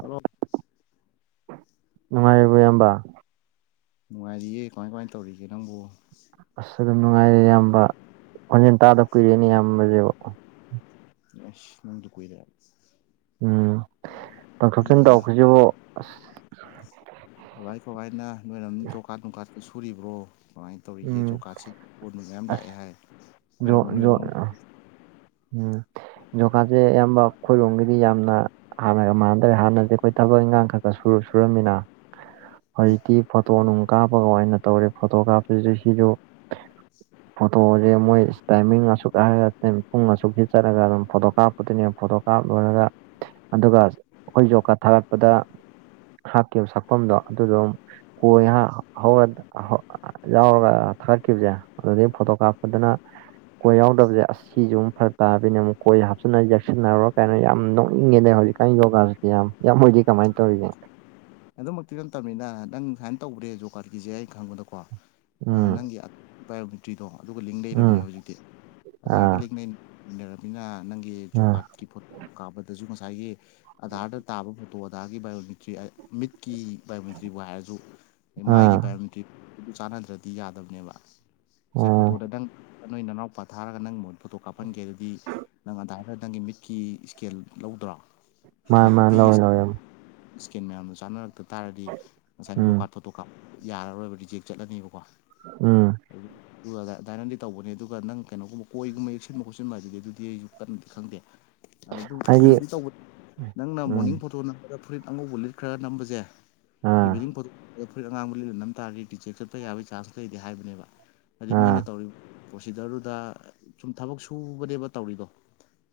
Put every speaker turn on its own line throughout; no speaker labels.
Hello
ꯅꯨꯡꯉꯥꯏꯔꯤꯕꯣ ꯏꯌꯥꯝꯕ
ꯅꯨꯡꯉꯥꯏꯔꯤꯌꯦ ꯀꯃꯥꯏ ꯀꯃꯥꯏ ꯇꯧꯔꯤꯒꯦ ꯅꯪꯕꯣ
ꯑꯁ ꯑꯗꯨꯝ ꯅꯨꯡꯉꯥꯏꯔꯤ ꯏꯌꯥꯝꯕ ꯈꯣꯟꯖꯦꯜ ꯇꯥꯗꯕ ꯀꯨꯏꯔꯦꯅꯦ ꯏꯌꯥꯝꯕꯖꯨ
ꯑꯁ ꯅꯪꯖꯨ ꯀꯨꯏꯔꯦ
ꯎꯝ ꯄꯪ [inaudible] ꯑꯁ
ꯀꯕꯥꯏ ꯀꯧꯕꯥꯏꯅ ꯅꯣꯏꯅ ꯑꯗꯨꯝ ꯣꯀꯥꯠ ꯅꯨꯡꯀꯥꯠ ꯁꯨꯔꯤꯕ꯭ꯔꯣ ꯀꯃꯥꯏꯅ ꯇꯧꯔꯤꯒꯦ
ꯎꯝ
ꯖꯣꯀꯥꯠ ꯁꯤ ꯑꯣꯣꯟꯕ ꯃꯌꯥꯝ ꯂꯥꯛꯑꯦ
ꯑꯁ
ꯍꯥꯏ
ꯖꯣ
ꯈꯣꯏꯔꯝꯒ ꯅꯣꯏ
ꯖꯣ ꯎꯝ ꯖꯣꯀꯥꯁꯦ ꯑꯌꯥꯝꯕ ꯑꯩꯣꯏꯔꯣꯝꯒꯤꯗꯤ ꯌꯥꯝꯅ ꯍꯥꯟꯅꯒ ꯃꯥꯟꯅꯗ ꯍꯥꯟꯅꯗꯤ ꯑꯩꯈꯣꯏ ꯊꯕꯛ ꯏꯟꯈꯥꯡ ꯈꯛ ꯁꯨꯔꯝꯃꯤꯅ
[unintelligible]
ꯍꯧꯖꯤꯛꯇꯤ ꯐꯣꯇꯣ ꯅꯨꯡꯝ ꯀꯥꯞꯄꯒ ꯑꯣꯏꯅ ꯇꯧꯔꯦ ꯐꯣꯇꯣꯒ꯭ꯔꯥꯐꯤꯁꯤꯦ ꯁꯤꯁꯨ ꯐꯇꯣꯦ ꯃꯣꯏ ꯇꯥꯏꯃꯤ ꯑꯁꯁꯨ ꯀꯥꯦ ꯇ ꯄꯨꯡ ꯑꯁꯨꯛꯁꯤ ꯆꯠꯂꯒ ꯑꯗꯨꯝ ꯐꯣꯇꯣ ꯀꯥꯞꯄꯗꯨꯣꯏꯅꯦꯕ ꯐꯣꯇꯣ ꯀꯥꯞ ꯂꯣꯏꯔꯒ ꯑꯗꯨꯒ ꯑꯩꯈꯣꯏ ꯌꯖꯣꯀꯥ ꯊꯥꯒꯠꯄꯗ ꯍꯥꯞꯈꯤꯕ ꯁꯛꯐꯝꯗꯣ ꯑꯗꯨꯗꯣ ꯀꯍ ꯍꯗ ꯌꯥꯎꯔꯒ ꯊꯥꯒꯠꯈꯤꯕꯁꯦ ꯑꯗꯨꯗꯩ ꯐꯣꯇꯣ ꯀꯥꯞꯄꯗꯅ ꯀꯣꯏ ꯌꯥꯎꯗꯕꯁꯦ ꯑꯁ ꯁꯤꯁꯨ ꯑꯃꯛ ꯐꯔꯛ ꯇꯥꯗꯣꯢꯅꯦ ꯑꯃꯨꯛ ꯀꯣꯏ ꯍꯥꯞꯆꯤꯟꯟꯅ ꯌꯦꯛꯁꯤꯟꯅꯕꯔꯥ ꯀꯩꯅꯣ ꯌꯥꯝꯅ ꯅꯣꯛꯅꯤꯡꯉꯦꯅꯦ ꯍꯧꯖꯤꯛ ꯀꯥꯟꯅ ꯌꯣꯒꯥꯁꯤ ꯌꯥꯝ ꯏꯌꯥꯝ ꯍꯣꯢꯗꯤ ꯀꯃꯥꯏꯅ ꯇꯧꯔꯤꯒꯦ
ꯑꯗꯨꯃꯛꯇꯤ ꯅꯠꯇꯕꯅꯤꯅ ꯅꯪ ꯁꯨꯃꯥꯏꯅ ꯇꯧꯒ꯭ꯔꯦ ꯖꯣ ꯀꯥꯔꯠꯀꯤꯁꯦ ꯑ ꯈꯪꯕꯗꯀꯣ
ꯎꯝ
ꯅꯪꯒꯤ ꯕꯥꯏꯌꯣꯃꯤꯇ꯭ꯔꯤꯗꯣ ꯑꯗꯨꯒ ꯂꯤꯡ
ꯎꯝ
ꯂꯩꯔꯕꯅꯦ ꯍꯧꯖꯤꯛꯇꯤ ꯑꯙꯥꯔ ꯒ
ꯑꯥ
ꯂꯤꯡ ꯂꯩꯅꯔꯕꯅꯤꯅ ꯅꯪꯒꯤ ꯖꯣꯕ
ꯑꯥ
ꯀꯥꯔꯠꯀꯤ ꯐꯣ ꯀꯥꯞꯕꯗꯁꯨ ꯉꯁꯥꯏꯒꯤ ꯑꯙꯥꯔꯗ ꯇꯥꯕ ꯐꯣ ꯇꯣꯗꯥꯒꯤ ꯕꯥꯏꯑꯣꯃꯤꯇ꯭ꯔꯤ ꯃꯤꯠꯀꯤ ꯕꯥꯏꯑꯣꯃꯤꯇ꯭ꯔꯤꯕꯨ ꯍꯥꯏꯔꯁꯨ
ꯑꯥ
ꯃꯥꯒꯤ ꯕꯥꯏꯑꯣꯃꯤꯇ꯭ꯔꯤ ꯆꯥꯟꯅꯗ꯭ꯔꯗꯤ ꯌꯥꯗꯕꯅꯦꯕ ꯉꯁꯥꯏ
ꯑꯣ
ꯐꯣꯇꯣꯗ ꯅꯪ ꯅꯣꯏ ꯅꯅꯥꯎꯄꯥ ꯊꯥꯔꯒ ꯅꯪꯒꯤ ꯃꯍꯨꯠ ꯐꯣꯇꯣ ꯀꯥꯞꯍꯟꯒꯦ ꯑꯗꯨꯗꯤ ꯅꯪ ꯑꯙꯥꯔꯗ ꯅꯪꯒꯤ ꯃꯤꯠꯀꯤ ꯏꯁꯀꯦꯜ ꯂꯧꯗ꯭ꯔꯣ
ꯃꯥ
ꯑꯗꯩ
ꯃꯥ
ꯀꯣꯄꯤꯒꯤ
ꯂꯧꯔꯦ ꯂꯧꯔꯦ
ꯏꯁꯀꯦꯟ ꯃꯌꯥꯝꯗꯣ ꯆꯥꯅꯔꯛꯇ ꯇꯥꯔꯗꯤ ꯉꯁꯥꯏꯅ
ꯎꯝ
ꯐ꯭ꯂꯣꯀꯥꯔꯠ ꯐꯣꯇꯣ ꯀꯥꯞ ꯌꯥꯔꯔꯣꯏꯕ ꯔꯤꯖꯦꯛ ꯆꯠꯂꯅꯤꯕꯀꯣ
ꯎ
ꯑꯗꯨ ꯑꯗꯨꯒ ꯗꯥꯏꯔꯟꯗꯤ ꯇꯧꯕꯅꯤ ꯑꯗꯨꯒ ꯅꯪ ꯀꯩꯅꯣꯒꯨꯝꯕ ꯀꯣꯏꯒꯨꯝꯕ ꯌꯦꯛꯁꯤꯟꯕ ꯈꯣꯠꯆꯟꯕ ꯑꯗꯨꯗꯤ ꯑꯗꯨꯗꯤ ꯑꯩꯁꯨ ꯀꯟꯅꯗꯤ ꯈꯪꯗꯦ ꯑꯗꯨ
ꯍꯥꯏꯗꯤ
ꯀꯩꯅꯣꯗꯤ ꯇꯧꯕꯗ ꯅꯪꯅ
ꯎꯝ
ꯃꯣꯔꯅꯤꯡ ꯐꯣꯇꯣ ꯅꯝꯒ ꯐꯨꯔꯤꯠ ꯑꯉꯧꯕ ꯂꯤꯠ ꯈ꯭ꯔꯒ ꯅꯝꯕꯁꯦ
ꯑꯥ
ꯏꯚꯤꯅꯤꯡꯣ ꯐ ꯑꯉꯥꯡꯕ ꯂꯤꯅ ꯅꯝ ꯇꯥꯔꯒꯗꯤ ꯇꯤꯆꯦꯛ ꯆꯠꯄ ꯌꯥꯕꯒꯤ ꯆꯥꯟꯁ ꯂꯩꯇꯦ ꯍꯥꯏꯕꯅꯦꯕ ꯍꯥꯏꯗꯤ
ꯑꯥ
ꯃꯣꯏꯅ ꯇꯧꯔꯤꯕ ꯄ꯭ꯔꯣꯁꯤꯗꯔꯗꯨꯗ ꯁꯨꯝ ꯊꯕꯛ ꯁꯨꯕꯅꯦꯕ ꯇꯧꯔꯤꯗꯣ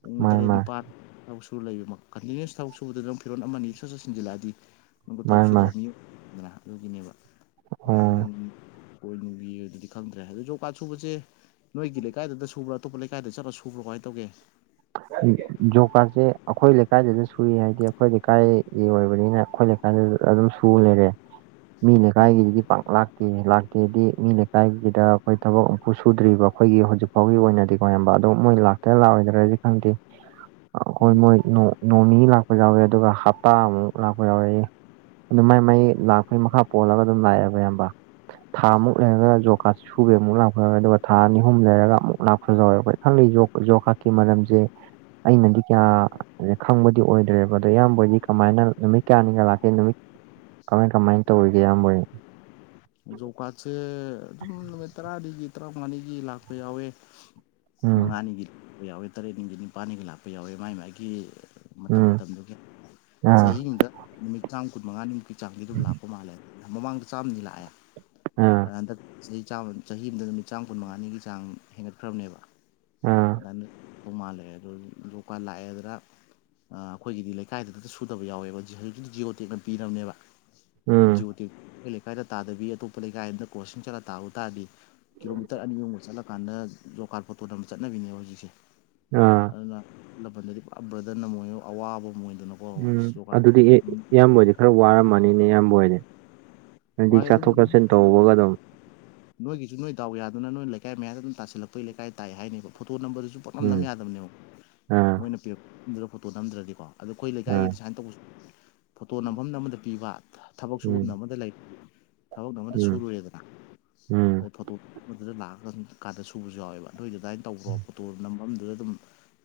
ꯄꯨꯡ
ꯃꯥ
ꯇꯔꯦꯠ
ꯃꯥ
ꯅꯤꯄꯥꯜ ꯊꯕꯨꯛ ꯁꯨꯔꯕ ꯂꯩꯕ ꯀꯟꯇꯤꯅ꯭ꯌꯨꯁ ꯊꯕꯛ ꯁꯨꯕꯗ ꯅꯪ ꯐꯤꯔꯣꯟꯜ ꯑꯃꯅꯤꯅꯤ ꯏꯁꯠ ꯆꯠꯁꯤꯟꯖꯤꯜꯂꯛꯑꯗꯤ ꯅꯪꯕꯨ
ꯃꯥ
ꯊꯕꯛ
ꯃꯥ
ꯁꯨꯗꯕ ꯃꯤꯅ ꯑꯗꯨꯒꯤꯅꯦꯕ ꯑꯗꯨꯗ
ꯑꯣ
ꯅꯪ ꯀꯣꯏ ꯕꯤ ꯑꯗꯨꯗꯤ ꯈꯪꯗ꯭ꯔꯦ ꯑꯗꯨꯗꯣ ꯌꯣꯒꯥꯥ ꯁꯨꯕꯁꯦ ꯅꯣꯏꯒꯤ ꯂꯩꯀꯥꯏꯗ ꯁꯕ꯭ꯔ ꯑꯇꯣꯞꯄ ꯂꯩꯥꯏꯗ ꯆꯠꯂꯒ ꯁꯨꯕ꯭ꯔꯣꯃꯥꯏꯅ ꯇꯧꯒꯦ
ꯎ ꯌꯣꯒ ꯀꯥꯔꯠꯁꯦ ꯑꯩꯈꯣꯏ ꯂꯩꯀꯥꯏꯗꯁꯨ ꯁꯨꯏ ꯍꯥꯏꯗꯤ ꯑꯩꯈꯣꯏ ꯂꯩꯀꯥꯏꯒꯤ ꯑꯣꯏꯕꯅꯤꯅ ꯑꯩꯈꯣꯏ ꯂꯩꯀꯥꯏ ꯑꯗꯨ ꯑꯗꯨꯝ ꯁꯨ ꯂꯩꯔꯦ ꯃꯤ
ꯎꯝ
ꯂꯩꯀꯥꯏꯒꯤꯗꯨꯗꯤ ꯄꯥꯡꯥꯛ ꯀ ꯂꯥꯛꯇꯦꯗꯤ ꯃꯤ ꯂꯩꯀꯥꯏꯒꯤꯗ ꯑꯩꯈꯣꯏ ꯊꯕꯛ ꯑꯃꯨꯝꯐꯨ ꯁꯨꯗ꯭ꯔꯤꯕ ꯑꯩꯈꯣꯏꯒꯤ ꯍꯧꯖꯤꯛ ꯐꯥꯎꯒꯤ ꯑꯣꯏꯅꯗꯤ ꯀꯔꯝꯕ ꯑꯗꯨꯣ ꯃꯣꯏ ꯂꯥꯛꯇ ꯂꯥꯛꯑꯣꯗ꯭ꯔꯗꯤ ꯈꯪꯗꯦ ꯑꯩꯈꯣꯏ
ꯎꯝ
ꯃꯣꯏ ꯅꯣꯡꯅꯤ ꯂꯥꯛꯄ ꯌꯥꯎꯋꯦ ꯑꯗꯨꯒ ꯍꯞꯇꯥ ꯑꯃꯨꯛ ꯂꯥꯛꯄ ꯌꯥꯎꯔꯦꯏ ꯑꯗꯨ ꯃꯥꯏ ꯃꯥꯏ ꯂꯥꯛꯄꯩ ꯃꯈꯥ ꯄꯣꯜꯂꯒ ꯑꯗꯨꯝ ꯂꯥꯛꯑꯦꯕ ꯏꯌꯥꯝꯕ ꯊꯥ ꯑꯃꯨꯛ ꯂꯩꯔꯒ ꯖꯣ ꯀꯥꯔ ꯁꯨꯕꯦ ꯑꯃꯨꯛ ꯂꯥꯛꯄ ꯌꯥꯎꯔꯦ ꯑꯗꯨꯒ ꯊꯥ ꯑꯅꯤ ꯑꯍꯨꯝ ꯂꯩꯔꯒ ꯑꯃꯨꯛ ꯂꯥꯛꯄꯁꯨ ꯌꯥꯎꯋꯦ ꯑꯩꯈꯣꯏ ꯈꯪꯂꯤ ꯣ ꯎ ꯌꯣꯈꯛꯀꯤ ꯃꯔꯝꯁꯦ ꯑꯩꯅꯗꯤ ꯀꯌꯥ ꯈꯪꯕꯗꯤ ꯑꯣꯏꯗ꯭ꯔꯦꯕ ꯑꯗꯣ ꯏꯌꯥꯝꯕꯗꯤ ꯀꯃꯥꯏꯅ ꯅꯨꯃꯤꯠ ꯀꯌꯥꯅꯤꯒ ꯂꯥꯛꯀꯦ ꯅꯨꯃꯤ ꯀꯃꯥꯏ ꯀꯃꯥꯏꯅ ꯇꯧꯔꯤꯒꯦ ꯑꯌꯥꯝꯕ
ꯖꯣꯕ ꯀꯥꯔꯠꯁꯦ ꯑꯗꯨꯝ ꯅꯨꯃꯤꯠ ꯇꯔꯥꯅꯤꯒꯤ ꯇꯔꯥꯃꯉꯥꯅꯤꯒꯤ ꯂꯥꯛꯄ ꯌꯥꯎꯋꯦ
ꯎꯝ
ꯃꯉꯥꯅꯤꯒꯤ ꯂꯥꯛꯄ ꯌꯥꯎꯋꯦ ꯇꯔꯦꯠꯅꯤꯒꯤ ꯅꯤꯄꯥꯜꯅꯤꯒꯤ ꯂꯥꯛꯄ ꯌꯥꯎꯋꯦ ꯃꯥꯏ ꯃꯥꯒꯤ ꯃꯇꯝ
ꯎꯝ
ꯃꯇꯝꯗꯨꯒꯤ
ꯑꯥ
ꯆꯍꯤ ꯑꯃꯗ ꯅꯨꯃꯤꯠ ꯆꯥꯝ ꯀꯨꯟꯃꯉꯥꯅꯤꯃꯨꯛꯀꯤ ꯆꯥꯡꯗꯤ ꯑꯗꯨꯝ ꯂꯥꯛꯄ ꯃꯥꯜꯂꯦꯕ ꯃꯃꯥꯡꯗ ꯆꯥꯝ ꯂꯦ
ꯑꯥ
ꯍꯟꯗꯛ ꯆꯍꯤ ꯆꯍꯤ ꯑꯃꯗ ꯅꯨꯃꯤꯠ ꯆꯥꯝ ꯀꯨꯟꯃꯉꯥꯅꯤꯒꯤ ꯆꯥꯡ ꯍꯦꯟꯒꯠꯈ꯭ꯔꯕꯅꯦꯕ
ꯎꯝ
ꯑꯗꯨ ꯃꯥꯥꯜꯂꯛꯑꯦ ꯑꯗꯨ ꯂꯀꯥꯟ ꯂꯥꯛꯑꯦꯗ꯭ꯔ ꯑꯩꯈꯣꯏꯒꯤꯗꯤ ꯂꯩꯀꯥꯏꯗꯨꯗꯇ ꯁꯨꯗꯕ ꯌꯥꯎꯋꯦꯕ ꯍꯧꯖꯤꯛ ꯍꯧꯤ ꯖꯤꯑꯣ ꯇꯦꯛꯅ ꯄꯤꯔꯔꯕꯅꯦꯕ
ꯎꯝ
ꯖꯤ ꯑꯣ ꯇꯤꯛ ꯑꯩꯈꯣ ꯂꯩꯀꯥꯏꯗ ꯇꯥꯗꯕꯤ ꯑꯇꯣꯞꯄ ꯂꯩꯀꯥꯏ ꯑꯃꯗ ꯀꯣꯆꯁꯤꯡ ꯆꯠꯂ ꯇꯥꯕ ꯇꯥꯗꯤ ꯀꯤꯂꯣꯃꯤꯇꯔ ꯑꯅꯤꯃꯨꯕ ꯆꯠꯂꯀꯥꯟꯗ ꯖꯣꯀꯥꯠ ꯐꯣꯇꯣꯟ ꯑꯃ ꯆꯠꯅꯕꯤꯅꯦꯕ ꯍꯧꯖꯤꯛꯁꯦ
ꯑꯥ
ꯑꯗꯨꯅ ꯂꯝꯕꯟꯗꯗꯤ ꯄꯨ ꯕ꯭ꯔꯗꯅ ꯑꯃꯣꯏ ꯑꯋꯥꯕ ꯑꯃ ꯑꯣꯏꯗꯅ
ꯎꯝ ꯑꯗꯨꯗꯤ ꯑꯦ ꯏꯌꯥꯝꯕ ꯑꯣꯏꯗꯤ ꯈꯔ ꯋꯥꯔꯝꯃꯅꯤꯅꯦ ꯏꯌꯥꯝꯕ ꯑꯣꯏꯗꯤ
ꯃꯥꯔꯦ ꯑꯗꯨꯝ ꯅꯣꯏꯒꯤꯁꯨ ꯅꯣꯏ ꯗꯥꯎ ꯌꯥꯗꯅ ꯅꯣꯏ ꯂꯩꯀꯥꯏ ꯃꯌꯥꯗ ꯑꯗꯨꯝ ꯇꯥꯁꯤꯜꯂꯛꯄꯩ ꯂꯩꯀꯥꯏ ꯇꯥꯏ ꯍꯥꯏꯅꯦꯕ ꯐꯣꯇꯣ ꯅꯝꯕꯔꯗꯨꯁꯨ ꯄꯣꯠ ꯅꯝ ꯅꯝ
ꯎꯝ
ꯌꯥꯗꯕꯅꯦꯕꯛ
ꯑꯥ
ꯃꯣꯏꯅ ꯄꯤꯔꯛꯗ꯭ꯔ ꯐꯣꯇꯣ ꯅꯝꯗ꯭ꯔꯗꯤꯀꯣ ꯑꯗꯣ ꯑꯩꯈꯣꯏ
ꯑꯥ
ꯂꯩꯀꯥꯏꯒꯤꯗꯤ ꯁꯨꯃꯥꯏꯅ ꯇꯧꯕꯁꯨ ꯐꯣꯇꯣ ꯅꯝꯐꯝꯗ ꯑꯃꯗ ꯄꯤꯕ ꯊꯕꯛ ꯁꯨꯐꯝꯗ
ꯎꯝ
ꯑꯃꯗ ꯂꯩ ꯊꯕꯛ ꯑꯃꯗ
ꯎꯝ
ꯁꯨꯔꯦꯗꯅ
ꯎꯝ
ꯑꯗꯩ ꯐꯣꯇꯣ ꯑꯗꯨꯗ ꯂꯥꯛꯑꯀ ꯀꯥꯟꯗ ꯁꯨꯕꯁꯨ ꯌꯥꯎꯋꯦꯕ ꯑꯗꯨꯏꯗꯨ ꯑꯗꯨꯗꯥꯥꯏꯅ ꯇꯧꯕ꯭ꯔꯣ ꯄꯣꯇꯣ ꯅꯥꯝꯗꯨꯗ ꯑꯗꯨꯝ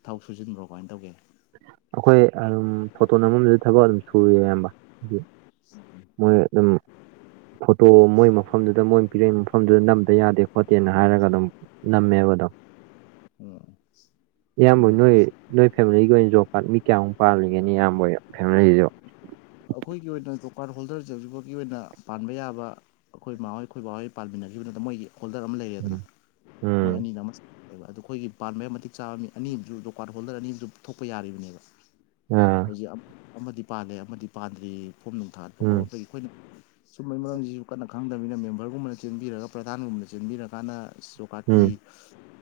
ꯊꯥꯎ ꯁꯨꯖꯤꯟꯕ꯭ꯔꯣ ꯀꯃꯥꯏꯅ ꯇꯧꯒꯦ
ꯑꯩꯈꯣꯏ ꯑꯗꯨꯝ ꯐꯣꯇꯣ ꯅꯝꯝꯕꯝꯕꯗꯨꯗ ꯊꯕꯛ ꯑꯗꯨꯝ ꯁꯨꯔꯤ ꯑꯌꯥꯝꯕ ꯍꯥꯏꯗꯤ ꯃꯣꯏꯝ ꯐ ꯑꯣ ꯃꯣꯏ ꯃꯐꯝꯗꯨꯗ ꯃꯣꯏ ꯄꯤꯔꯛꯏꯕ ꯃꯐꯝꯗꯨꯗ ꯅꯝꯗ ꯌꯥꯗꯦ ꯍꯣꯇꯦꯜꯅ ꯍꯥꯏꯔꯒ ꯑꯗꯨꯝ ꯅꯝꯃꯦꯕꯗꯣ
ꯎꯝ
ꯏꯌꯥꯝꯕ
ꯍꯣꯏꯅꯦ ꯑꯗꯨꯗꯤ
ꯅꯣꯏ ꯅꯣꯏ ꯐꯦꯃꯤꯂꯤꯒꯤ ꯑꯣꯏꯅ ꯖꯣꯕ ꯀꯥꯔꯗ ꯃꯤ ꯀꯌꯥꯃꯨꯛ ꯄꯥꯜꯂꯤꯒꯅꯤ ꯏꯌꯥꯝꯕꯣꯏ ꯐꯦꯃꯤꯂꯤꯁꯨ
ꯑꯩꯈꯣꯏꯒꯤ ꯑꯣꯏꯅ ꯀꯥꯔꯠ ꯍꯣꯜꯗꯔꯁꯦ ꯍꯧꯖꯤꯛꯐꯒꯤ ꯑꯣꯏꯅ ꯄꯥꯟꯕ ꯌꯥꯕ ꯑꯩꯈꯣꯏ ꯃꯥꯍꯣꯏ ꯑꯩꯈꯣꯏ ꯕꯥꯍꯣꯏ ꯄꯥꯃꯤꯟꯅꯈꯤꯕꯗꯨꯗ ꯃꯣꯏꯒꯤ ꯍꯣꯜꯗꯔ ꯑꯃ ꯂꯩꯔꯦꯗꯅ
ꯎꯝ
ꯃꯣꯏ
ꯎꯝ
ꯑꯅꯤꯗ ꯑꯃ ꯑꯣꯏꯕ ꯑꯗꯨꯣ ꯑꯩꯈꯣꯏꯒꯤ ꯄꯥꯟꯕ ꯌꯥꯝ ꯃꯇꯤꯛ ꯆꯥꯕ ꯃꯤ ꯑꯅꯤꯁꯨ ꯗꯨꯀꯥꯟ ꯍꯣꯜꯗꯔ ꯑꯅꯤꯁꯨ ꯊꯣꯛꯄ ꯌꯥꯔꯤꯕꯅꯦꯕ
ꯑꯥ
ꯍꯧ ꯑꯃꯗꯤ ꯄꯥꯜꯂꯦ ꯑꯃꯗꯤ ꯄꯥꯟꯗ꯭ꯔꯤ ꯐꯣꯝ ꯅꯨꯡ ꯊꯥꯠꯄ
ꯎꯝ
ꯈꯣꯠꯄꯒꯤ ꯑꯩꯈꯣꯏꯅ ꯁꯨꯝꯕꯩ ꯃꯔꯝꯁꯤꯁꯨ ꯀꯟꯅ ꯈꯪꯗꯅꯤꯅ ꯃꯦꯝꯕꯔꯒꯨꯝꯕꯅ ꯆꯦꯟꯕꯤꯔꯒ ꯄ꯭ꯔꯙꯥꯟꯒꯨꯝꯕꯅ ꯆꯦꯟꯕꯤꯔꯀꯥꯟꯗ ꯁꯣꯀꯥꯔꯠꯀꯤ
ꯎꯝ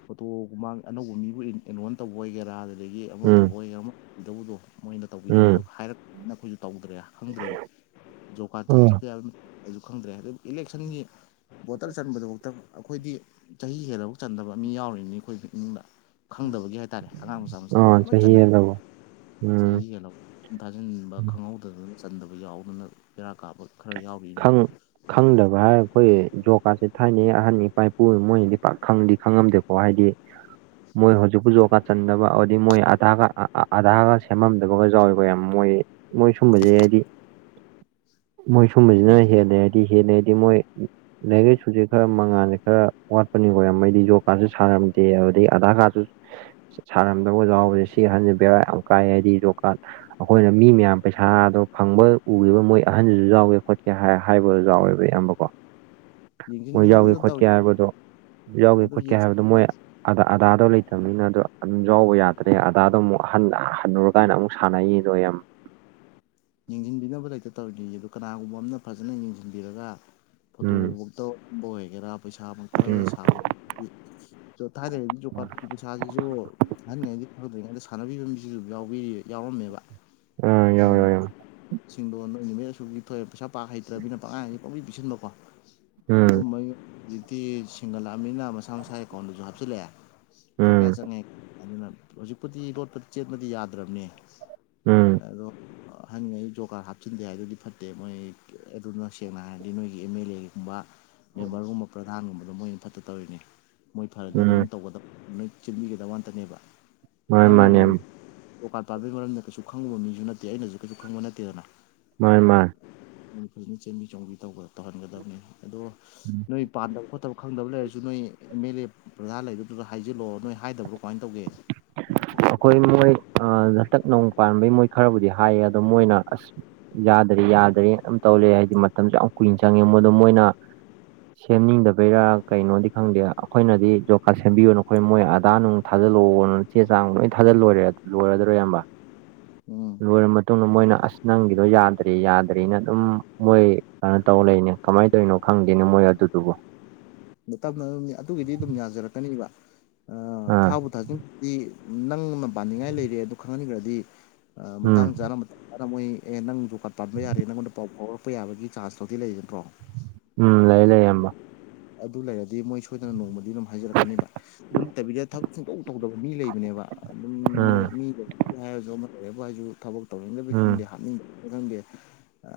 ꯐꯣꯇꯣꯒꯨꯃꯥꯡ ꯑꯅꯧꯕ ꯃꯤꯕꯨ ꯑꯦꯅꯣꯟ ꯇꯧꯕ ꯑꯣꯏꯒꯦꯔꯥ ꯑꯗꯨꯗꯒꯤ ꯑꯃ
ꯎꯝ
ꯇꯧꯕ ꯑꯃ ꯏꯗꯧꯕꯗꯣ ꯃꯣꯏꯅ
ꯎꯝ
ꯇꯧꯕꯤꯗꯧꯕꯗꯣ ꯍꯥꯏꯔꯛꯅ ꯑꯩꯈꯣꯏꯁꯨ ꯇꯧꯗ꯭ꯔꯦ ꯈꯪꯗ꯭ꯔꯦꯕ ꯖꯣꯀꯥꯔꯇ
ꯎꯝ
ꯍꯥꯞꯆꯗ꯭ꯔꯦ ꯍꯥꯏꯕ ꯑꯩꯁꯨ ꯈꯪꯗ꯭ꯔꯦ ꯍꯥꯏ ꯏꯂꯦꯛꯁꯟꯒꯤ ꯕꯣꯇꯜ ꯆꯟꯕꯗꯨꯐꯛꯇ ꯑꯩꯈꯣꯏꯗꯤ ꯆꯍꯤ ꯍꯦꯜꯂꯐꯧꯛ ꯆꯟꯗꯕ ꯃꯤ ꯌꯥꯎꯔꯤꯅꯤ ꯑꯩꯈꯣꯏ ꯏꯃꯨꯡꯗ ꯈꯪꯗꯕꯒꯤ ꯍꯥꯏꯇꯥꯔꯦ ꯑꯉꯥꯡ ꯃꯆꯥ ꯃꯆꯥ
ꯑꯥ
ꯂꯣꯏ
ꯆꯍꯤ
ꯆꯥꯟꯅꯔꯦ
ꯍꯦꯜꯂꯕꯣ
ꯆꯍꯤ
ꯎꯝ
ꯍꯦꯜꯂꯕ ꯆꯟꯕ ꯈꯪꯍꯧꯗꯗꯅ ꯆꯟꯗꯕ ꯌꯥꯎꯗꯅ ꯄꯦꯔꯥ ꯀꯥꯞꯕ ꯈꯔ ꯌꯥꯎꯔꯤꯅꯤ
ꯈꯪ ꯈꯪꯗꯕ ꯍꯥꯏꯔ ꯑꯩꯈꯣꯏ ꯌꯖꯣꯒꯥꯥꯁꯦ ꯊꯥꯏꯅꯩ ꯑꯍꯟ ꯏꯄꯥ ꯏꯄꯨ ꯃꯣꯏꯅꯗꯤ ꯄꯥꯛ ꯈꯪꯗꯤ ꯈꯪꯉꯝꯗꯦ ꯑꯣ ꯍꯥꯏꯗꯤ ꯃꯣꯏ ꯍꯧꯖꯤꯛꯄꯁꯨ ꯖꫭꯀꯥꯠ ꯆꯟꯗꯕ ꯍꯥꯏꯗꯤ ꯃꯣꯏ ꯑꯗꯥꯥꯒ ꯑꯙꯥꯒ ꯁꯦꯝꯃꯝꯗꯕꯒ ꯌꯥꯎꯋꯦꯀꫭ ꯌꯥꯝ ꯃꯣꯏ ꯃꯣꯏ ꯁꯨꯝꯕꯁꯦ ꯍꯥꯏꯗꯤ ꯃꯣꯏ
ꯑꯗꯨ
ꯁꯨꯝꯕꯁꯤꯅ ꯍꯦꯜꯂꯦ ꯍꯥꯏꯗꯤ ꯗꯤ ꯍꯦꯅꯦꯗꯤ ꯃꯣꯏ ꯂꯥꯏꯔꯤꯛ ꯂꯥꯏꯁꯨꯁꯦ ꯈꯔ ꯃꯉꯥꯟꯜꯁꯦ ꯈꯔ ꯋꯥꯠꯄꯅꯤ ꯀꫭ ꯃꯌꯥꯝ ꯖꯣꯀꯥꯠꯁꯨ ꯁꯥꯅꯔꯝꯗꯦ ꯑꯗꯨꯗꯒꯤ ꯑꯙꯥꯔ ꯀꯥꯔꯗꯁꯨ ꯁꯥꯔꯝꯗꯕ ꯌꯥꯎꯕꯁꯦ ꯁꯤ ꯍꯟꯁꯦ ꯕꯦꯔꯥ ꯌꯥꯝ ꯀꯥꯏ ꯍꯥꯏꯗꯤ ꯖꫭꯀꯥꯠ ꯑꯩꯈꯣꯏꯅ ꯃꯤ ꯃꯌꯥꯝ ꯄꯩꯁꯥꯗꯣ ꯐꯪꯕ ꯎꯈꯤꯕ ꯃꯣꯏ ꯑꯍꯟꯗꯨꯁꯨ ꯌꯥꯎꯋꯦ ꯍꯣꯠꯀꯦ ꯍꯥꯏ ꯍꯥꯏꯕꯗꯣ ꯌꯥꯎꯋꯦꯕ ꯏꯌꯥꯝꯕꯀꯣ ꯃꯣꯏ ꯌꯥꯎꯒꯦ
ꯌꯦꯡꯁꯤꯟꯕꯤꯗꯅ
ꯈꯣꯠꯀꯦ
ꯇꯧꯔꯤ
ꯍꯥꯏꯕꯗꯣ ꯌꯥꯎꯒꯦ
ꯑꯗꯨ
ꯈꯣꯠꯀꯦ ꯍꯥꯏꯕꯗꯣ ꯃꯣꯏ ꯑꯗꯥ ꯑꯙꯥꯔꯗꫭ ꯂꯩꯇꯕꯅꯤꯅ ꯑꯗꯣ ꯑꯗꯨꯝ ꯌꯥꯎꯕ ꯌꯥꯗ꯭ꯔꯦ ꯑꯙꯥꯔꯗꫭ ꯑꯃꯨꯛ ꯍꯟ ꯍꯥꯅꯨꯔ ꯀꯥꯏꯅ ꯑꯃꯨꯛ ꯁꯥꯟꯅꯩꯌꯦꯅꯣ ꯌꯥꯝ
ꯌꯦꯡꯁꯤꯟꯕꯤꯅꯕ ꯂꯩꯇ ꯇꯧꯔꯤꯅꯤ ꯑꯗꯣ ꯀꯅꯥꯒꯨꯝꯕ ꯑꯃꯅ ꯐꯖꯅ ꯌꯦꯡꯁꯤꯟꯕꯤꯔꯒ
ꯎꯝ
ꯐꯣꯇꯣꯃꯛꯇ ꯑꯣꯏꯒꯦꯔꯥ ꯄꯩꯁꯥꯃꯛꯇ
ꯎꯝ
ꯁꯥꯕ ꯊꯥꯏꯅꯩꯗꯤꯁꯨ ꯖꫭꯀꯥꯠ ꯄꯩꯁꯥꯁꯤꯁꯨ ꯑꯍꯟꯉꯩꯗꯤ ꯐꯪꯗꯣꯏꯔꯤꯉꯩꯗꯥ ꯁꯥꯟꯅꯕꯤꯕ ꯃꯤꯁꯤꯁꯨ ꯑꯗꯨꯝ ꯌꯥꯎꯕꯤꯔꯤ ꯌꯥꯎꯔꯝꯃꯦꯕ
ꯑꯥ ꯌꯥꯎ ꯌꯥꯎꯑꯦ
ꯁꯤꯡꯗꫭ ꯅꯣꯏ ꯅꯨꯃꯤꯠ ꯑꯁꯨ ꯊꯣꯏꯑꯦ ꯄꯩꯁꯥꯥ ꯄꯕꯥ ꯍꯩ꯭ꯇꯔꯕꯅꯤꯅ ꯄꯥꯡꯍꯥꯏ ꯍꯥꯏ ꯄꯥꯡꯄꯤ ꯄꯤꯁꯤꯟꯕꯀꯣ ꯑꯗꯨ
ꯎꯝ
ꯃꯣꯏ ꯍꯧꯖꯤꯛꯇꯤ ꯁꯦꯡꯒꯠꯂꯛꯑꯅꯤꯅ ꯃꯁꯥ ꯃꯁꯥ ꯑꯦꯀꯥꯎꯟꯗꯁꯨ ꯍꯥꯞꯆꯤꯜꯂꯛꯑꯦ ꯄꯩꯁꯥ
ꯎꯝ
ꯀꯌꯥ ꯆꯪꯉꯦ ꯑꯗꯨꯅ ꯍꯧꯖꯤꯛꯄꯨꯗꯤ ꯂꯣꯠꯄꯗꯤ ꯆꯦꯟꯕꯗꯤ ꯌꯥꯗ꯭ꯔꯕꯅꯦ ꯑ
ꯎꯝ
ꯑꯗꯨ ꯑꯍꯥꯟ ꯈꯩ ꯖꯣꯞ ꯀꯥꯠ ꯍꯥꯞꯆꯤꯟꯗꯦ ꯍꯥꯏꯗꯨꯗꯤ ꯐꯠꯇꯦ ꯃꯣꯏ ꯑꯗꯨꯅ ꯁꯦꯡꯅ ꯍꯥꯏꯔꯗꯤ ꯅꯣꯏꯒꯤ ꯑꯦꯝ ꯑꯦꯜ ꯂꯩꯒꯨꯝꯕ ꯃꯦꯝꯕꯔꯒꯨꯝꯕ ꯄ꯭ꯔꯙꯥꯟꯒꯨꯝꯕꯗꯣ ꯃꯣꯏꯅ ꯐꯠꯇ ꯇꯧꯔꯤꯅꯦ ꯃꯣꯏ ꯐꯔꯗꯤ
ꯎꯝ
ꯅꯣꯏ ꯇꯧꯒꯗ ꯅꯣꯏ ꯆꯦꯟꯕꯤꯒꯗꯥꯕ ꯉꯛꯇꯅꯦꯕ
ꯃꯥꯅꯦ
ꯅꯪꯅꯕꯨ
ꯃꯥꯅꯦ
ꯖꫭꯕ ꯀꯥꯠ ꯄꯥꯕꯩ ꯃꯔꯝꯗ ꯀꯩꯁꯨ ꯈꯪꯉꯨꯕ ꯃꯤꯁꯨ ꯅꯠꯇꯦ ꯑꯩꯅꯁꯨ ꯀꯩꯁꯨ ꯈꯪꯕ ꯅꯠꯇꯦꯗꯅ
ꯃꯥꯏ ꯃꯥ
ꯅꯣꯏ ꯐꯖꯅ ꯆꯦꯟꯕꯤ ꯆꯣꯡꯕꯤ ꯇꯧꯍꯟꯒꯗꯕꯅꯤ ꯑꯗꯣ ꯅꯣꯏ ꯄꯥꯟꯗꯕ ꯈꯣꯠꯇꯕ ꯈꯪꯗꯕ ꯂꯩꯔꯁꯨ ꯅꯣꯏ ꯑꯦꯝ ꯑꯦꯜ ꯑꯦ ꯄ꯭ꯔꯙꯥꯜ ꯂꯩꯗꯨꯗ ꯍꯥꯏꯖꯤꯜꯂꯛꯑꯣ ꯅꯣꯏ ꯍꯥꯏꯗꯕ꯭ꯔꯣ ꯀꯃꯥꯏꯅ ꯇꯧꯒꯦ
ꯑꯩꯈꯣꯏ ꯃꯣꯏ ꯍꯇꯛ ꯅꯣꯡ ꯄꯥꯟꯕꯩ ꯃꯣꯏ ꯈꯔꯕꯨꯗꯤ ꯍꯥꯏꯌꯦ ꯑꯗꯣ ꯃꯣꯏꯅ ꯑꯁ ꯌꯥꯗꯔꯤ ꯌꯥꯗꯔꯤ ꯑꯃꯝ ꯇꯧꯔꯑꯦ ꯍꯥꯏꯗꯤ ꯃꯇꯝꯁꯨ ꯌꯥꯝ ꯀꯨꯏꯅ ꯆꯪꯉꯦ ꯃꯗ ꯃꯣꯏꯅ ꯁꯦꯝꯅꯤꯡꯗꯕꯩꯔꯥ ꯀꯩꯅꯣꯗꯤ ꯈꯪꯗꯦ ꯑꯩꯈꯣꯏꯅꯗꯤ ꯖꯣꯕ ꯀꯥꯔꯗ ꯁꯦꯝꯕꯤꯌꯨ ꯅꯈꯣꯏ ꯃꯣꯏ ꯑꯗꯥ ꯅꯨꯡ ꯊꯥꯖꯤꯜꯂꯛꯑꯣꯅ ꯆꯦ ꯆꯥꯡ ꯂꯣꯏ ꯊꯥꯖꯤꯜꯂ‌ꯣꯏꯔ‌ꯦ ꯂꯣꯏꯔꯗꯔ ꯏꯌꯝꯕ
ꯎꯝ
ꯂꯣꯏꯔ ꯃꯇꯨꯡꯗ ꯃꯣꯏꯅ ꯑꯁ ꯅꯪꯒꯤꯗꯣ ꯌꯥꯗ꯭ꯔꯤ ꯌꯥꯗ꯭ꯔꯤꯅ ꯑꯗꯨꯝ ꯃꯣꯏ ꯀꯩꯅꯣ ꯇꯧ ꯂꯩꯅꯦ ꯀꯃꯥꯏꯅ ꯇꯧꯔꯤꯅꯣ ꯈꯪꯗꯦꯅ ꯃꯣꯏ ꯑꯗꯨꯗꯨꯕꯨ
ꯇꯞꯅꯝ ꯑꯗꯨꯒꯤꯗꯤ ꯑꯗꯨꯝ ꯌꯥꯖꯔꯛꯀꯅꯤꯕ
ꯑꯥ
ꯊꯥꯖꯟꯗꯤ ꯅꯪꯅ ꯄꯥꯅꯤꯡꯉꯥꯏ ꯂꯩꯔꯦ ꯑꯗꯨ ꯈꯪꯍꯟꯈ꯭ꯔꯗꯤ
ꯎꯝ
ꯃꯇꯥꯡ ꯆꯥꯅ ꯑꯗ ꯃꯣꯏ ꯑꯦ ꯅꯪ ꯖꫭꯕ ꯀꯥꯠ ꯄꯥꯟꯕ ꯌꯥꯔꯦ ꯅꯪꯉꯣꯟꯗ ꯄꯥꯎ ꯐꯥꯎꯔꯛꯄ ꯌꯥꯕꯒꯤ ꯆꯥꯟꯁ ꯐꯥꯎꯗꯤ ꯂꯩꯔꯤ ꯅꯠꯇꯔꯣ
ꯎꯝ ꯂꯩ ꯂꯩꯏꯌꯥꯝꯕ
ꯑꯗꯨ ꯂꯩꯔꯗꯤ ꯃꯣꯏ ꯁꯣꯏꯗꯅ ꯅꯣꯡꯃꯗꯤ ꯑꯗꯨꯝ ꯍꯥꯏꯖꯔꯛꯀꯅꯦꯕ ꯑꯗꯨ ꯅꯠꯇꯕꯤꯗ ꯊꯕꯛ ꯁꯨꯡꯇꯧ ꯇꯧꯗꯕ ꯃꯤ ꯂꯩꯕꯅꯦꯕ ꯑꯗꯨꯝ
ꯎꯝ
ꯃꯤꯗ ꯍꯥꯏꯔꯁꯨ ꯑꯃ ꯇꯧꯋ‌ꯦꯕꯨ ꯍꯥꯏꯁꯨ ꯊꯕꯛ ꯇꯧꯅꯤꯡꯗꯕꯩ
ꯎꯝ
ꯈꯪꯗꯦ ꯍꯞꯅꯤꯡꯗꯕꯩꯔ ꯈꯪꯗꯦ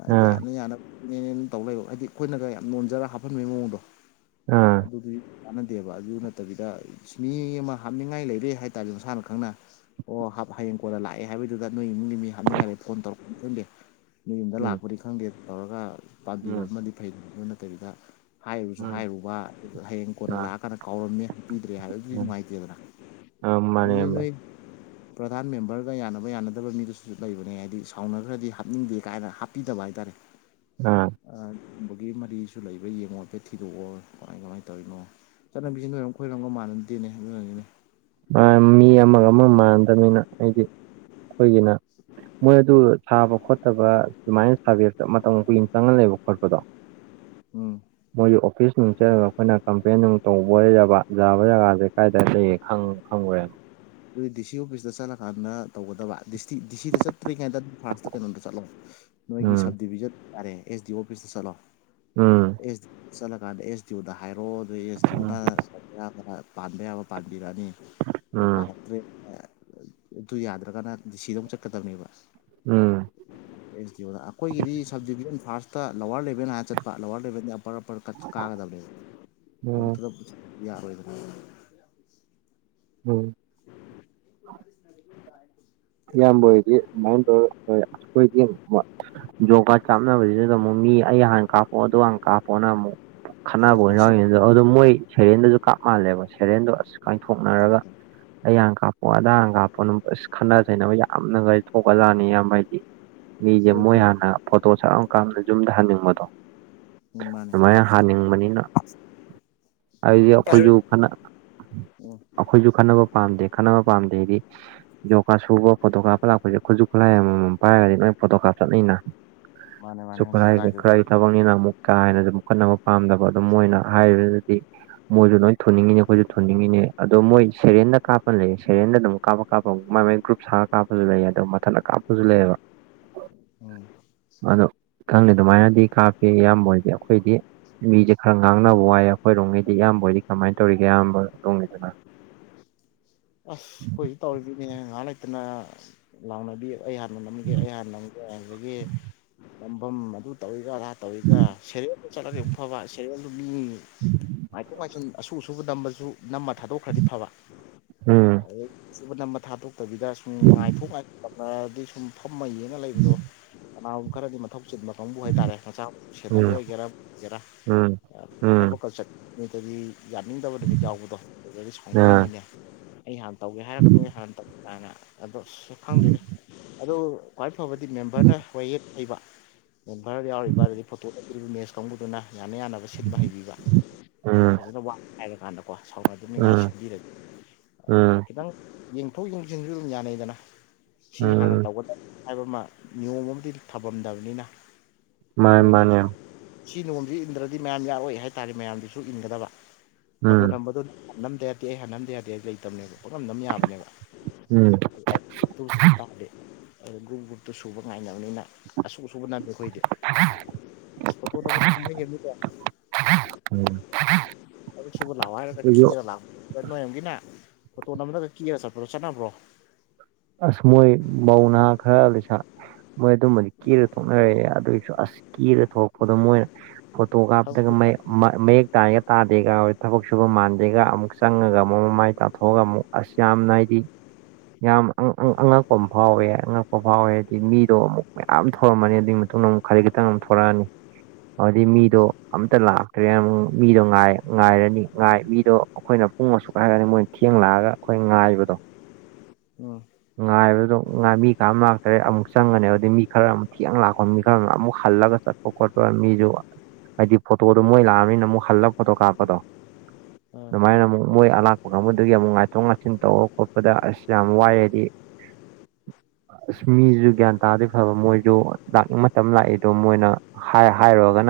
ꯑꯥ
ꯌꯥꯅ ꯌꯥꯅꯕꯅꯦꯅꯦꯅ ꯇꯧ ꯂꯩꯕ ꯍꯥꯏꯗꯤ ꯑꯩꯈꯣꯏꯅꯒ ꯌꯥꯝ ꯅꯣꯟꯖꯔꯒ ꯍꯥꯞꯍꯟꯕꯒꯤ ꯃꯑꯣꯡꯗꯣ
ꯑ
ꯑꯗꯨꯗꯤ ꯀꯥꯟꯅꯗꯦꯕ ꯑꯗꯨ ꯅꯠꯇꯕꯤꯗ ꯃꯤ ꯑꯃ ꯍꯥꯞꯅꯤꯡꯉꯥꯏ ꯂꯩꯔꯦ ꯍꯥꯏꯇꯥꯥꯔꯦ ꯃꯁꯥꯅ ꯈꯪꯅ ꯑꯣ ꯍꯥꯞ ꯍꯌꯦꯡ ꯀꯣꯟꯂ ꯂꯥꯛꯑꯦ ꯍꯥꯏꯗꯨꯗ ꯅꯣꯏ ꯏꯃꯨꯡꯒꯤ ꯃꯤ ꯍꯥꯞꯅꯤꯡꯉꯥꯏꯗ ꯐꯣꯟ ꯇꯧꯔꯛꯄ ꯈꯪꯗꯦ ꯅ‌ꯣꯏ ꯌꯨꯝꯗ
ꯎꯝ
ꯂꯥꯛꯄꯅꯤ ꯈꯪꯗꯦ ꯇꯧꯔꯒ
ꯎꯝ
ꯄꯥꯝꯕꯤꯔꯝꯃꯗꯤ ꯐꯩꯗ ꯑꯗꯨ ꯅꯠꯇꯕꯤꯗ ꯍꯥꯏꯔꯨꯁꯨ
ꯎꯝ
ꯍꯥꯏꯔꯨꯕ ꯍꯌꯦꯡ ꯀꯣꯟꯅ
ꯑꯥ
ꯂꯥꯛꯑꯀꯥꯟꯗ ꯀꯥꯎꯔꯝꯃꯦ ꯄꯤꯗ꯭ꯔꯦ ꯍꯥꯏꯕꯗꯨꯗꯤ ꯅꯨꯡꯉꯥꯏꯇꯦꯗꯅ
ꯑ ꯃꯥꯅꯦ
ꯑꯗꯨꯗꯤ
ꯏꯌꯥꯝꯕ
ꯅꯣꯏ ꯄ꯭ꯔꯙꯥꯟ ꯃꯦꯝꯕꯔꯒ ꯌꯥꯅꯕ ꯌꯥꯅꯗꯕ ꯃꯤꯗꯨꯁꯨ ꯂꯩꯕꯅꯦ ꯍꯥꯏꯗꯤ ꯁꯥꯎꯅ ꯈ꯭ꯔꯗꯤ ꯍꯥꯞꯅꯤꯡꯗꯦ ꯀꯥꯏꯅ ꯍꯥꯞꯄꯤꯗꯕ ꯍꯥꯏꯇꯥꯔꯦ [unintelligible]
ꯑꯥ
ꯑꯥ ꯕꯨꯒ‌ꯦ ꯃꯔꯤꯁꯨ ꯂꯩꯕ꯭ꯔ ꯌꯦꯡꯉꯣ ꯍꯥꯏꯐ‌ꯦꯠ ꯊꯤꯗꯣꯛꯑꯣ ꯀꯃꯥꯏ ꯀꯃꯥꯏꯅ ꯇꯧꯔꯤꯅꯣ ꯆꯠꯅꯕꯤꯁꯤꯅ ꯅꯣꯏꯔꯝ ꯈꯣꯏꯔꯝꯒ ꯃꯥꯟꯅꯗꯦꯅꯦ ꯑꯗꯨꯅꯅꯦ
ꯃꯥ ꯃꯤ ꯑꯃꯒ ꯑꯃ ꯃꯥꯟꯗꯕꯅꯤꯅ ꯑꯩꯗꯤ ꯑꯩꯈꯣꯏꯒꯤꯅ ꯃꯣꯏ ꯑꯗꯨ ꯁꯥꯕ ꯈꯣꯠꯇꯕ ꯁꯨꯃꯥꯏꯅ ꯁꯥꯕꯦꯛꯇ ꯃꯇꯝ ꯀꯨꯏꯅ ꯆꯪꯍꯜꯂꯦꯕ ꯈꯣꯠꯄꯗꯣ
ꯎꯝ
ꯃꯣꯏꯒꯤ ꯑꯣꯐꯤꯁ ꯅꯨꯡ ꯆꯠꯂꯒ ꯑꯩꯈꯣꯏꯅ ꯀꯝꯄ꯭ꯂꯦꯟ ꯅꯨꯡ ꯇꯧꯕ ꯌꯥꯕ ꯌꯥꯕ ꯖꯒꯥꯁꯦ ꯀꯥꯏꯗ ꯂꯩ ꯈꯪ ꯍꯪꯉꯣꯏ ꯌꯥ
ꯑꯗꯨꯏ ꯗꯤ ꯁꯤ ꯑꯣꯐꯤꯁꯇ ꯆꯠꯂꯀꯥꯟꯗ ꯇꯧꯒꯗꯕ ꯗꯤꯁꯇꯤ ꯗꯤ ꯁꯤꯗ ꯆꯠꯇ꯭ꯔꯤ ꯉꯩꯗ ꯐꯥꯔꯁꯇ ꯀꯩꯅꯣꯗ ꯆꯠꯂꯣ ꯅꯣꯏꯒꯤ
ꯎꯝ
ꯁꯕ ꯗꯤꯕꯤꯖꯟ ꯌꯥꯔꯦ ꯑꯦꯁ ꯗꯤ ꯑꯣꯐꯤꯁꯇ ꯆꯠꯂ‌ꯣ
ꯎꯝ
ꯑꯦꯁ ꯗꯤ ꯆꯠꯂꯀꯥꯟꯗ ꯑꯦꯁ ꯗꯤ ꯑꯣꯗ ꯍꯥꯏꯔ‌ꯣ ꯑꯦꯁ ꯗꯤ ꯑꯣꯅ ꯑꯌꯥꯝꯕꯅ ꯄꯟꯕ ꯄꯥꯟ ꯄꯥꯟꯕꯤꯔꯅꯤ꯫
ꯎꯝ
ꯑꯗꯨ ꯌꯥꯗ꯭ꯔꯒꯅ ꯗꯤꯁꯤꯗ ꯑꯃꯨꯛ ꯆꯠꯀꯗꯕꯅꯦꯕ꯫
ꯎꯝ
[unintelligible] ꯑꯁꯗꯤꯑꯣꯅ ꯑꯩꯈꯣꯏꯒꯤꯗꯤ subdivision first. Lower eleven ꯍꯥꯏꯔꯅ ꯆꯠꯄ ꯂꯋꯥꯔ ꯂ‌ꯦꯕꯦꯟꯗꯤ ꯑꯄꯔ ꯑꯄꯔ ꯀꯥꯠꯁ ꯀꯥꯒꯗꯕꯅꯦ
ꯎꯝ
ꯑꯃꯨꯛꯇꯗ ꯌꯥꯔꯣꯏꯗꯅꯥ
ꯎꯝ
[unintelligible]
ꯏꯌꯥꯝꯕ ꯑꯣꯏꯔꯗꯤ ꯑꯗꯨꯃꯥꯏꯅ ꯇꯧꯔ ꯇꯧꯏ ꯑꯩꯈꯣꯏꯗꯤ ꯃꯥ ꯖꯣꯞꯀꯥꯠ ꯀꯞꯅꯕꯖꯤꯗꯅ ꯃꯨꯛ ꯃꯤ ꯑꯩ ꯍꯥꯟ ꯀꯥꯞꯄꯛꯑꯣ ꯑꯗꯨ ꯍꯥꯟꯅ ꯀꯥꯞꯄꯣꯅ ꯑꯃꯨꯛ꯫ ꯈꯠꯅꯕ ꯑꯣꯏꯅ
ꯑꯁ
ꯌꯥꯎꯏꯅꯦ ꯑꯗꯣ ꯑꯗꯣ ꯃꯣꯏ ꯁꯦꯔꯦꯟꯗꯁꯨ ꯀꯥꯞ ꯃꯥꯜꯂꯦꯕ ꯁꯦꯔꯦꯟꯗꯣ ꯑꯁ꯫ ꯀꯥꯏꯊꯣꯛꯅꯔꯒ
ꯊꯣꯛꯑꯦ
ꯑꯩ ꯍꯥꯡ ꯀꯥꯞꯄꯣ ꯑꯗꯥ ꯍꯥꯡ ꯀꯥꯞꯄꯣ ꯑꯗꯨꯝ ꯑꯁ ꯈꯠꯅ ꯀꯩꯅꯅꯕ ꯌꯥꯝꯅꯈ ꯊꯣꯛꯈꯔꯖꯠꯅꯤ ꯑꯌꯥꯝꯕ ꯑꯩꯗꯤ ꯃꯤꯁꯦ ꯃꯣꯏ
ꯊꯣꯛꯑꯦ
ꯍꯥꯟꯅ꯫ ꯐꯣꯇꯣ ꯁꯠ ꯂꯥꯎꯅ ꯀꯥꯞꯄꯒ ꯌꯨꯝꯗ ꯍꯟꯅꯤꯡꯕꯗꯣ꯫
ꯎꯝ ꯃꯥꯅꯦ
ꯑꯗꯨꯃꯥꯏꯅ ꯍꯥꯟꯅꯤꯡꯕꯅꯤꯅ ꯍꯥꯏꯗꯤ ꯑꯩꯈꯣꯏꯁꯨ ꯈꯅ
ꯎꯝ
ꯑꯩꯈꯣꯏꯁꯨ ꯈꯟꯅꯕ ꯄꯥꯝꯗꯦ ꯈꯟꯅꯅꯕ ꯄꯥꯝꯗꯦ ꯍꯥꯏꯗꯤ ꯁꯨꯕ ꯐꯣꯇꯣ ꯀꯥꯞ ꯂꯄꯗ ꯈꯨꯁꯨ ꯈꯨꯠꯂꯥꯏ ꯑꯃꯃꯝ ꯄꯥꯏꯔꯒꯗꯤ ꯂꯣꯏ ꯐꯣꯇꯣ ꯀꯥꯞ ꯆꯠꯅꯩꯅ꯫
ꯃꯥꯅꯦ ꯃꯥꯅꯦ ꯈꯨꯠꯂꯥꯏꯗꯨꯗ
[unintelligible] ꯊꯕꯛ ꯅꯦꯅ ꯑꯃꯨꯛ ꯀꯥ ꯍꯦꯅ ꯑꯗꯨ ꯈꯠꯅꯕ ꯄꯥꯝꯗꯕ ꯑꯗꯨꯝ ꯃꯣꯏꯅ ꯍꯥꯏꯔꯤꯕꯗꯨꯗꯤ꯫ ꯃꯣꯏꯁꯨ ꯅꯣꯏ ꯊꯨꯅꯤꯡꯉꯤꯅꯦ ꯑꯩꯈꯣꯏꯁꯨ ꯊꯨꯅꯤꯡꯉꯤꯅꯦ ꯑꯗꯣ ꯃꯣꯏ ꯁꯦꯔꯦꯟꯗ ꯀꯥꯞꯄꯅ ꯂꯩꯌꯦ ꯁꯦꯔꯦꯟꯗ ꯑꯗꯨꯝ ꯀꯥꯞꯄ ꯀꯥꯞꯄ ꯃꯥꯏ ꯃꯥꯏ ꯒ꯭ꯔꯨꯞꯁꯒ ꯀꯥꯞꯄꯁꯨ ꯂꯩ ꯑꯗ ꯃꯊꯟ ꯀꯥꯞꯄꯁꯨ ꯂꯩꯑꯕ
ꯎꯝ
ꯑꯗꯨ ꯈꯪꯗꯦ ꯑꯗꯨꯃꯥꯏꯅꯗꯤ ꯀꯥꯞꯄꯤ ꯏꯌꯥꯝꯕ ꯑꯣꯏꯗꯤ ꯑꯩꯈꯣꯏꯗꯤ꯫ ꯃꯤꯁꯦ ꯈꯔ ꯉꯥꯡꯅꯕ ꯋꯥꯏ ꯑꯩꯈꯣꯏꯔꯣꯝꯒꯤꯗꯤ ꯏꯌꯥꯝꯕ ꯑꯣꯏꯗꯤ ꯀꯃꯥꯏꯅ ꯇꯧꯔꯤꯒꯦ ꯑꯌꯥꯝꯕ ꯔꯣꯝꯒꯤꯗꯅ꯫
ꯑꯁ ꯑꯩꯈꯣꯏꯁꯨ ꯇꯧꯔꯤꯗꯨꯅꯦ ꯉꯥꯏꯍꯥꯛ ꯂꯩꯇꯅ ꯂꯥꯎꯅꯕꯤ꯫ ꯑꯩ ꯍꯥꯟꯅ ꯅꯝꯒꯦ ꯑꯩ ꯍꯥꯟꯅ ꯅꯝꯒꯦ ꯑꯗꯒꯤ ꯅꯝꯕꯝ ꯑꯗꯨ ꯇꯧꯋꯤꯒ ꯑꯗ ꯇꯧꯋꯤꯒ ꯁꯦꯔꯦꯜꯗ ꯆꯠꯂꯗꯤ ꯑꯃꯨꯛ ꯐꯕ ꯁꯦꯔꯦꯜꯖꯨ ꯃꯤ ꯉꯥꯏꯊꯣꯛ ꯉꯥꯏꯁꯤꯟ ꯑꯁꯨ ꯗꯨꯕꯨ ꯅꯝꯕꯁꯨ ꯅꯝꯃ ꯊꯥꯗꯣꯛꯈ꯭ꯔꯗꯤ ꯐꯕ꯫
ꯎꯝ
ꯑꯗꯩ ꯁꯠ ꯅꯝꯃ ꯊꯥꯗꯣꯛꯇꯕꯤꯗ ꯁꯨꯝ ꯉꯥꯏꯊꯣꯛ ꯉꯥꯏꯁꯤꯟ ꯇꯧꯅꯔꯗꯤ ꯁꯨꯝ ꯐꯝꯃ ꯌꯦꯡꯉ ꯂꯩꯕꯗꯣ ꯀꯅꯥꯒꯨꯝꯕ ꯈꯔꯗꯤ ꯃꯊꯧ ꯆꯤꯟꯕ ꯀꯥꯡꯕꯨ ꯍꯥꯏꯇꯥꯔꯦ ꯃꯆꯥꯥ ꯃꯁꯨ ꯁꯦꯟꯅꯕ
ꯎꯝ
ꯑꯣꯏꯒꯦꯔꯥ ꯑꯃꯕꯨ ꯑꯣꯢꯒꯦꯔꯥ
ꯎꯝ ꯎꯝ
ꯊꯕꯛ ꯀ ꯆꯠ ꯅꯨꯃꯤꯠꯇꯗꯤ ꯌꯥꯅꯤꯡꯗꯕ ꯅꯨꯃꯤꯠ ꯌꯥꯎꯕꯗꯣ ꯑꯗꯨꯗꯤ
ꯑꯥ
ꯁꯥꯎꯅꯩꯅꯤꯅꯦ ꯑꯩ ꯍꯥꯟꯅ ꯇꯧꯒꯦ ꯍꯥꯢꯔꯒ ꯅꯣꯢ ꯍꯥꯟꯅ ꯀꯅ ꯑꯗꯣ ꯑꯁ ꯈꯪꯗꯦꯗ ꯑꯗꯨ ꯈ꯭ꯋꯥꯏ ꯐꯕꯗꯤ ꯃꯦꯝꯕꯔꯅ [unintelligible] ꯍꯩꯕ ꯃꯦꯝꯕꯔ ꯌꯥꯎꯔꯤꯕ ꯑꯗꯩꯗꯤ ꯐꯣꯇꯣ ꯂꯩ [unintelligible] ꯀꯥꯡꯕꯨꯗꯨꯅ ꯌꯥꯅ ꯌꯥꯅꯕ ꯁꯤꯟꯕ ꯍꯩꯕꯤꯕ
ꯎꯝ
ꯐꯖꯅ ꯋꯥ ꯍꯥꯏꯕ ꯀꯥꯟꯗ ꯀꯣ ꯁꯥꯎꯅ ꯗꯅꯤꯡꯉꯥꯏ
ꯎꯝ
ꯁꯤꯟꯕꯤꯔꯗꯤ
ꯎꯝ
ꯈꯤꯇꯪ ꯌꯦꯡꯊꯣꯛ ꯌꯦꯡꯁꯤꯟꯖꯨ ꯑꯗꯨꯝ ꯌꯥꯅꯩꯗꯅ ꯁꯤ ꯍꯥꯟꯅ
ꯎꯝ
ꯇꯧꯒꯗꯕ ꯍꯥꯏꯕ ꯑꯃ ꯅꯤꯌꯣꯝ ꯑꯃꯗꯤ ꯊꯝꯃꯝꯗꯕꯅꯤꯅ
ꯃꯥꯅꯦ
ꯅꯤꯌꯣꯝꯗꯨꯗꯤ
ꯃꯥꯅꯦ ꯎꯝ
ꯁꯤ ꯅꯣꯡꯃꯖ ꯏꯟꯗ꯭ꯔꯗꯤ ꯃꯌꯥꯝ ꯌꯥꯔꯣꯏ ꯍꯥꯏꯇꯥꯔꯗꯤ ꯃꯌꯥꯝꯗꯨꯁꯨ ꯏꯟꯒꯗꯕ ꯐꯣꯇꯣ ꯅꯝꯕꯗꯣ ꯅꯝꯗ ꯌꯥꯗꯦ ꯑꯩ ꯍꯥꯟꯅ ꯅꯝꯗ ꯌꯥꯗꯦ ꯍꯥꯢꯕ ꯂꯩꯇꯕꯅꯦꯕ ꯄꯪꯅꯝ ꯅꯝ ꯌꯥꯕꯅꯦꯕ
ꯎꯝ
[unintelligible] ꯑꯗꯨ ꯒ꯭ꯔꯨꯞ ꯒ꯭ꯔꯨꯞꯇꯨ ꯁꯨꯕ ꯉꯥꯏꯅꯕꯅꯤꯅ ꯑꯁꯨ ꯑꯁꯨꯕ ꯅꯝꯃꯦ ꯈꯣꯏꯗꯤ ꯐꯣꯇꯣ ꯅꯝꯕꯖꯦ ꯀꯨꯝꯍꯩ ꯑꯃꯅꯤꯀꯣ ꯊꯕꯛ ꯁꯨꯕ ꯂꯥꯛꯎ ꯍꯥꯢꯔꯒ
ꯑꯩꯈꯣꯏꯁꯨ
ꯀꯦꯔ ꯂꯥꯛ ꯅꯣꯏꯔꯣꯝꯒꯤꯅ ꯐꯣꯇꯣ ꯅꯝꯕꯗꯒ ꯀꯦꯔꯒ ꯆꯠꯄꯗꯣ ꯆꯠꯅꯕ꯭ꯔꯣ
ꯑꯁ ꯃꯣꯢ ꯃꯧ ꯅꯍꯥ ꯈꯔ ꯂꯩꯁꯥ ꯃꯣꯏ ꯑꯗꯨꯝꯕꯗꯤ ꯀꯦꯔ ꯊꯣꯛꯅꯔꯛꯑꯦ ꯑꯗꯣꯢꯁꯨ ꯑꯁ ꯀꯦꯔ ꯊꯣꯛꯂꯛꯄꯗꯣ ꯃꯣꯏ ꯐꯣꯇꯣ ꯀꯥꯞꯄꯗꯒ ꯃꯌꯦ
ꯊꯕꯛ
ꯃ ꯃꯌꯦꯛ ꯇꯥꯏꯒ ꯇꯥꯗꯦꯒ ꯊꯕꯛ ꯁꯨꯕ ꯃꯥꯟꯗꯦꯒ ꯑꯃꯨꯛ ꯆꯪꯉꯒ ꯑꯃꯨꯛ ꯃꯃꯥꯏ ꯇꯥꯊꯣꯛꯑꯒ ꯑꯃꯨꯛ ꯑꯁ ꯌꯥꯝꯅ ꯍꯥꯏꯗꯤ ꯌꯥꯝ ꯑꯉꯛ ꯑꯉꯛꯄ ꯑꯃ ꯐꯥꯎꯋꯦ ꯑꯉꯛꯄ꯫ ꯄ ꯐꯥꯎꯋꯦ ꯍꯥꯏꯗꯤ ꯃꯤꯗꯣ ꯑꯃꯨꯛ ꯃꯌꯥꯝ ꯊꯧꯔꯝꯃꯅꯤ ꯑꯗꯨꯒꯤ ꯃꯇꯨꯡꯗ ꯑꯃꯨꯛ ꯈꯖꯤꯛ ꯈꯤꯇꯪ ꯑꯃꯨꯛ ꯊꯣꯛꯂꯛꯑꯅꯤ ꯑꯗꯨꯗꯩ
ꯎꯝ
ꯃꯤꯗꯣ ꯇ ꯂꯥꯛꯇ꯭ꯔꯦꯅ ꯃꯤꯗꯣ ꯉꯥꯏ ꯉꯥꯏꯔꯅꯤ ꯉꯥꯏ ꯃꯤꯗꯣ ꯑꯩꯈꯣꯏꯅ ꯄꯨꯡ ꯑꯁꯨꯛ ꯍꯥꯏꯔꯒꯗꯤ ꯃꯣꯏꯅ ꯊꯦꯡ ꯂꯥꯛꯑꯒ ꯑꯩꯈꯣꯏ ꯉꯥꯏꯕꯗꯣ
ꯎꯝ
ꯉꯥꯏꯕꯗꯣ ꯉꯥꯏ ꯃꯤ ꯀꯥ ꯅꯥꯝ ꯂꯥꯛꯇꯔꯦ ꯑꯃꯨꯛ ꯆꯪꯉ ꯅꯦꯕ ꯑꯗꯩ ꯃꯤ ꯈꯔ ꯑꯃꯨꯛ ꯊꯦꯡꯅ ꯂꯥꯛꯄ ꯃꯤ ꯈꯔ ꯑꯃꯅ ꯑꯃꯨꯛ ꯍꯜꯂꯒ ꯆꯠ ꯄꯨꯈꯣꯠꯄ ꯃꯤꯖꯨ ꯍꯥꯏꯗꯤ ꯐꯣꯇꯣꯗꯨ ꯃꯣꯏ ꯂꯥꯛꯑꯕꯅꯤꯅ ꯑꯃꯨꯛ ꯍꯜꯂꯒ ꯐꯣꯇꯣ ꯀꯥꯞꯄꯗꯣ
ꯑ
ꯑꯗꯨꯃꯥꯏꯅ ꯃꯨꯛ ꯃꯣꯏ ꯑꯂꯥꯛꯄ ꯀꯥꯡꯕꯗꯨꯒꯤ ꯑꯃꯨꯛ ꯉꯥꯏꯊꯣꯛ ꯉꯥꯏꯁꯤꯟ ꯇꯧꯕ ꯈꯣꯠꯄꯗ ꯑꯁ ꯌꯥꯝ ꯋꯥꯏ ꯑꯗꯤ ꯑꯁ ꯃꯤꯁꯨ ꯒ꯭ꯌꯥꯟ ꯇꯥꯔꯗꯤ ꯐꯕ ꯃꯣꯏꯁꯨ ꯂꯥꯛꯅꯤꯡ ꯃꯇꯝ ꯂꯥꯛꯏꯗꯣ ꯃꯣꯏꯅ꯫ ꯍꯥꯏ ꯍꯥꯏꯔꯨꯔꯒꯅ꯫